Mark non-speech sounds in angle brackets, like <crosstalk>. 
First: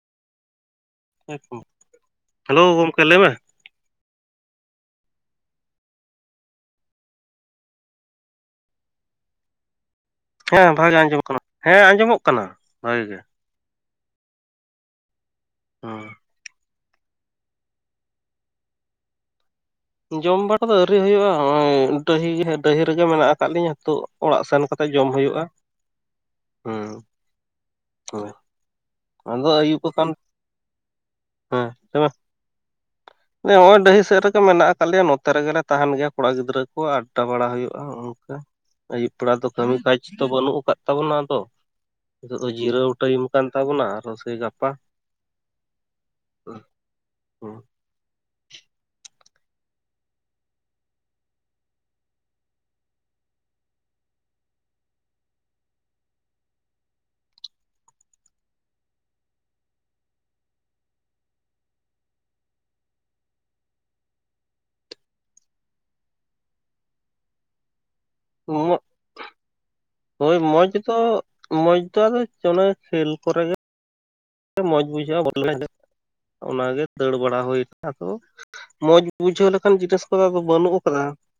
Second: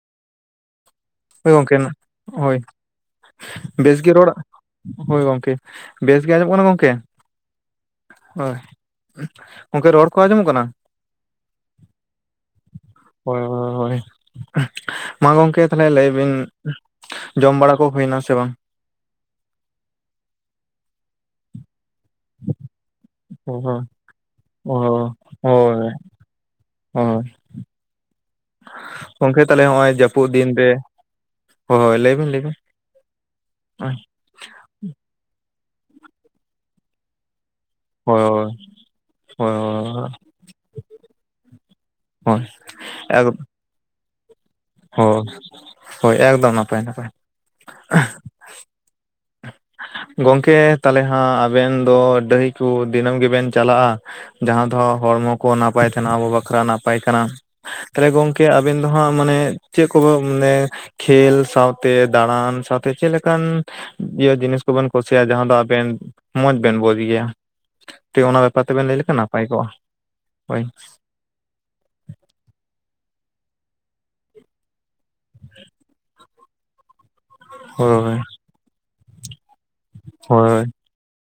ᱦᱳᱭ ᱜᱚᱝᱠᱮ ᱱᱟᱜ ᱦᱳᱭ᱾ ᱦᱮᱞᱳ ᱜᱚᱢᱠᱮ ᱞᱟᱹᱭ ᱢᱮ ᱵᱮᱥ ᱜᱮ ᱨᱚᱲᱟ, ᱦᱳᱭ ᱜᱚᱝᱠᱮ, ᱵᱮᱥ ᱜᱮ ᱟᱸᱡᱚᱢ ᱠᱟᱱᱟ ᱜᱚᱝᱠᱮ? ᱦᱳᱭ᱾ ᱜᱚᱝᱠᱮ ᱨᱚᱲ ᱠᱚ ᱟᱸᱡᱚᱢᱚᱜ ᱠᱟᱱᱟ? ᱦᱮᱸ ᱵᱷᱟᱜᱮ ᱟᱸᱡᱚᱢᱚᱜ ᱠᱟᱱᱟ ᱦᱮᱸ ᱟᱸᱡᱚᱢᱚᱜ ᱠᱟᱱᱟ ᱵᱷᱟᱜᱮ ᱜᱮ ᱦᱳᱭ ᱦᱳᱭ ᱦᱳᱭ᱾ ᱢᱟ ᱜᱚᱝᱠᱮ ᱛᱟᱦᱞᱮ ᱦᱮᱸ ᱞᱟᱹᱭ ᱵᱤᱱ ᱡᱚᱢ ᱵᱟᱲᱟ ᱠᱚ ᱦᱩᱭᱱᱟ ᱥᱮ ᱵᱟᱝ? ᱡᱚᱢ ᱵᱟᱲᱟ ᱫᱚ ᱟᱹᱣᱨᱤ ᱦᱩᱭᱩᱜᱼᱟ ᱦᱚᱸᱜᱼᱚᱭ ᱰᱟᱹᱦᱤ ᱦᱮ ᱰᱟᱹᱦᱤ ᱨᱮᱜᱮ ᱢᱮᱱᱟᱜ ᱟᱠᱟᱫ ᱚ ᱞᱤᱧ ᱛᱳ ᱚᱲᱟᱜ ᱥᱮᱱ ᱚ ᱠᱟᱛᱮᱜ ᱡᱚᱢ ᱦᱩᱭᱩᱜᱼᱟ᱾ ᱦᱳᱭ᱾ ᱦᱩᱸ᱾ ᱦᱳᱭ ᱦᱳᱭ᱾ ᱜᱚᱝᱠᱮ ᱟᱫᱚ ᱛᱟᱦᱞᱮ ᱟᱹᱭᱩᱵ ᱦᱚᱸᱜᱼᱚᱭ ᱟᱠᱟᱱ ᱡᱟᱹᱯᱩᱫ ᱫᱤᱱ ᱨᱮ, ᱦᱳᱦᱳᱭ ᱞᱟᱹᱭ ᱵᱤᱱ ᱞᱟᱹᱭ ᱵᱤᱱ᱾ ᱞᱟᱹᱭ ᱫᱟᱹᱧ ᱦᱚᱸᱜᱼᱚᱭ ᱦᱳᱭ ᱰᱟᱹᱦᱤ ᱥᱮᱫ ᱨᱮᱜᱮ ᱢᱮᱱᱟᱜ ᱟᱠᱟᱫ ᱞᱮᱭᱟ ᱱᱚᱛᱮ ᱨᱮᱜᱮᱞᱮ ᱛᱟᱦᱮᱱ ᱜᱮᱭᱟ ᱠᱚᱲᱟ ᱜᱤᱫᱽᱨᱟᱹ ᱠᱚ ᱟᱰᱰᱟ ᱵᱟᱲᱟ ᱦᱩᱭᱩᱜᱼᱟ ᱦᱳᱭ ᱚᱱᱠᱟ᱾ ᱟᱹᱭᱩᱵ ᱵᱮᱲᱟ ᱫᱚ ᱠᱟᱹᱢᱤ ᱠᱟᱡᱽ ᱦᱳᱭ ᱛᱚ ᱵᱟᱹᱱᱩᱜ ᱟᱠᱟᱫ ᱛᱟᱵᱚᱱᱟ ᱟᱫᱚ, ᱦᱤᱛᱚᱜ ᱦᱳᱭ ᱫᱚ ᱡᱤᱨᱟᱹᱣ ᱴᱟᱭᱤᱢ ᱠᱟᱱ ᱛᱟᱵᱚᱱᱟ ᱟᱨᱚ ᱥᱮᱭ ᱜᱟᱯᱟ᱾ ᱦᱳ, ᱦᱳᱭ ᱮᱠᱫᱚᱢ ᱱᱟᱯᱟᱭ ᱱᱟᱯᱟᱭ᱾ <inaudible> ᱜᱚᱝᱠᱮ ᱛᱟᱦᱞᱮ ᱦᱟᱸᱜ ᱟᱵᱮᱱ ᱫᱚ ᱰᱟᱹᱦᱤ ᱠᱚ ᱫᱤᱱᱟᱹᱢ ᱜᱮᱵᱮᱱ ᱪᱟᱞᱟᱜᱼᱟ? ᱡᱟᱦᱟᱸ ᱫᱚ ᱦᱚᱲᱢᱚ ᱠᱚ ᱱᱟᱯᱟᱭ ᱛᱟᱦᱮᱱᱟ ᱟᱵᱚ ᱵᱟᱠᱷᱨᱟ ᱱᱟᱯᱟᱭ ᱠᱟᱱᱟ᱾ ᱛᱟᱦᱞᱮ ᱜᱚᱝᱠᱮ ᱟᱵᱮᱱ ᱫᱚ ᱦᱟᱸᱜ ᱢᱟᱱᱮ ᱪᱮᱫ ᱠᱚᱵᱮ ᱢᱟᱱᱮ ᱠᱷᱮᱞ ᱥᱟᱶᱛᱮ ᱫᱟᱬᱟᱱ ᱥᱟᱶᱛᱮ ᱪᱮᱫ ᱞᱮᱠᱟᱱ ᱤᱭᱟᱹ ᱡᱤᱱᱤᱥ ᱠᱚᱵᱮᱱ ᱠᱩᱥᱤᱭᱟᱜᱼᱟ ᱡᱟᱦᱟᱸ ᱫᱚ ᱟᱵᱮᱱ ᱢᱚᱸᱡᱽ ᱵᱮᱱ ᱵᱩᱡ ᱜᱮᱭᱟ? ᱴᱤᱡ ᱚᱱᱟ ᱵᱮᱯᱟᱨ ᱛᱮᱵᱮᱱ ᱞᱟᱹᱭ ᱞᱮᱠᱷᱟᱱ ᱱᱟᱯᱟᱭ ᱠᱚᱜᱼᱟ ᱦᱳᱭ᱾ ᱢᱚᱡᱽ ᱫᱚ ᱢᱚᱡᱽ ᱫᱚ ᱟᱫᱚ ᱪᱮ ᱚᱱᱟ ᱠᱷᱮᱞ ᱠᱚᱨᱮ ᱜᱮ ᱢᱚᱡᱽ ᱵᱩᱡᱷᱟᱹᱜᱼᱟ <inaudible> ᱚᱱᱟᱜᱮ ᱫᱟᱹᱲ ᱵᱟᱲᱟ ᱦᱩᱭ ᱦᱳᱭ <inaudible> ᱢᱚᱸᱡᱽ ᱵᱩᱡᱷᱟᱹᱣ ᱞᱮᱠᱟᱱ ᱡᱤᱱᱤᱥ ᱠᱚᱫᱚ ᱟᱫᱚ ᱦᱳᱭ ᱵᱟᱹᱱᱩᱜ ᱟᱠᱟᱫᱟ᱾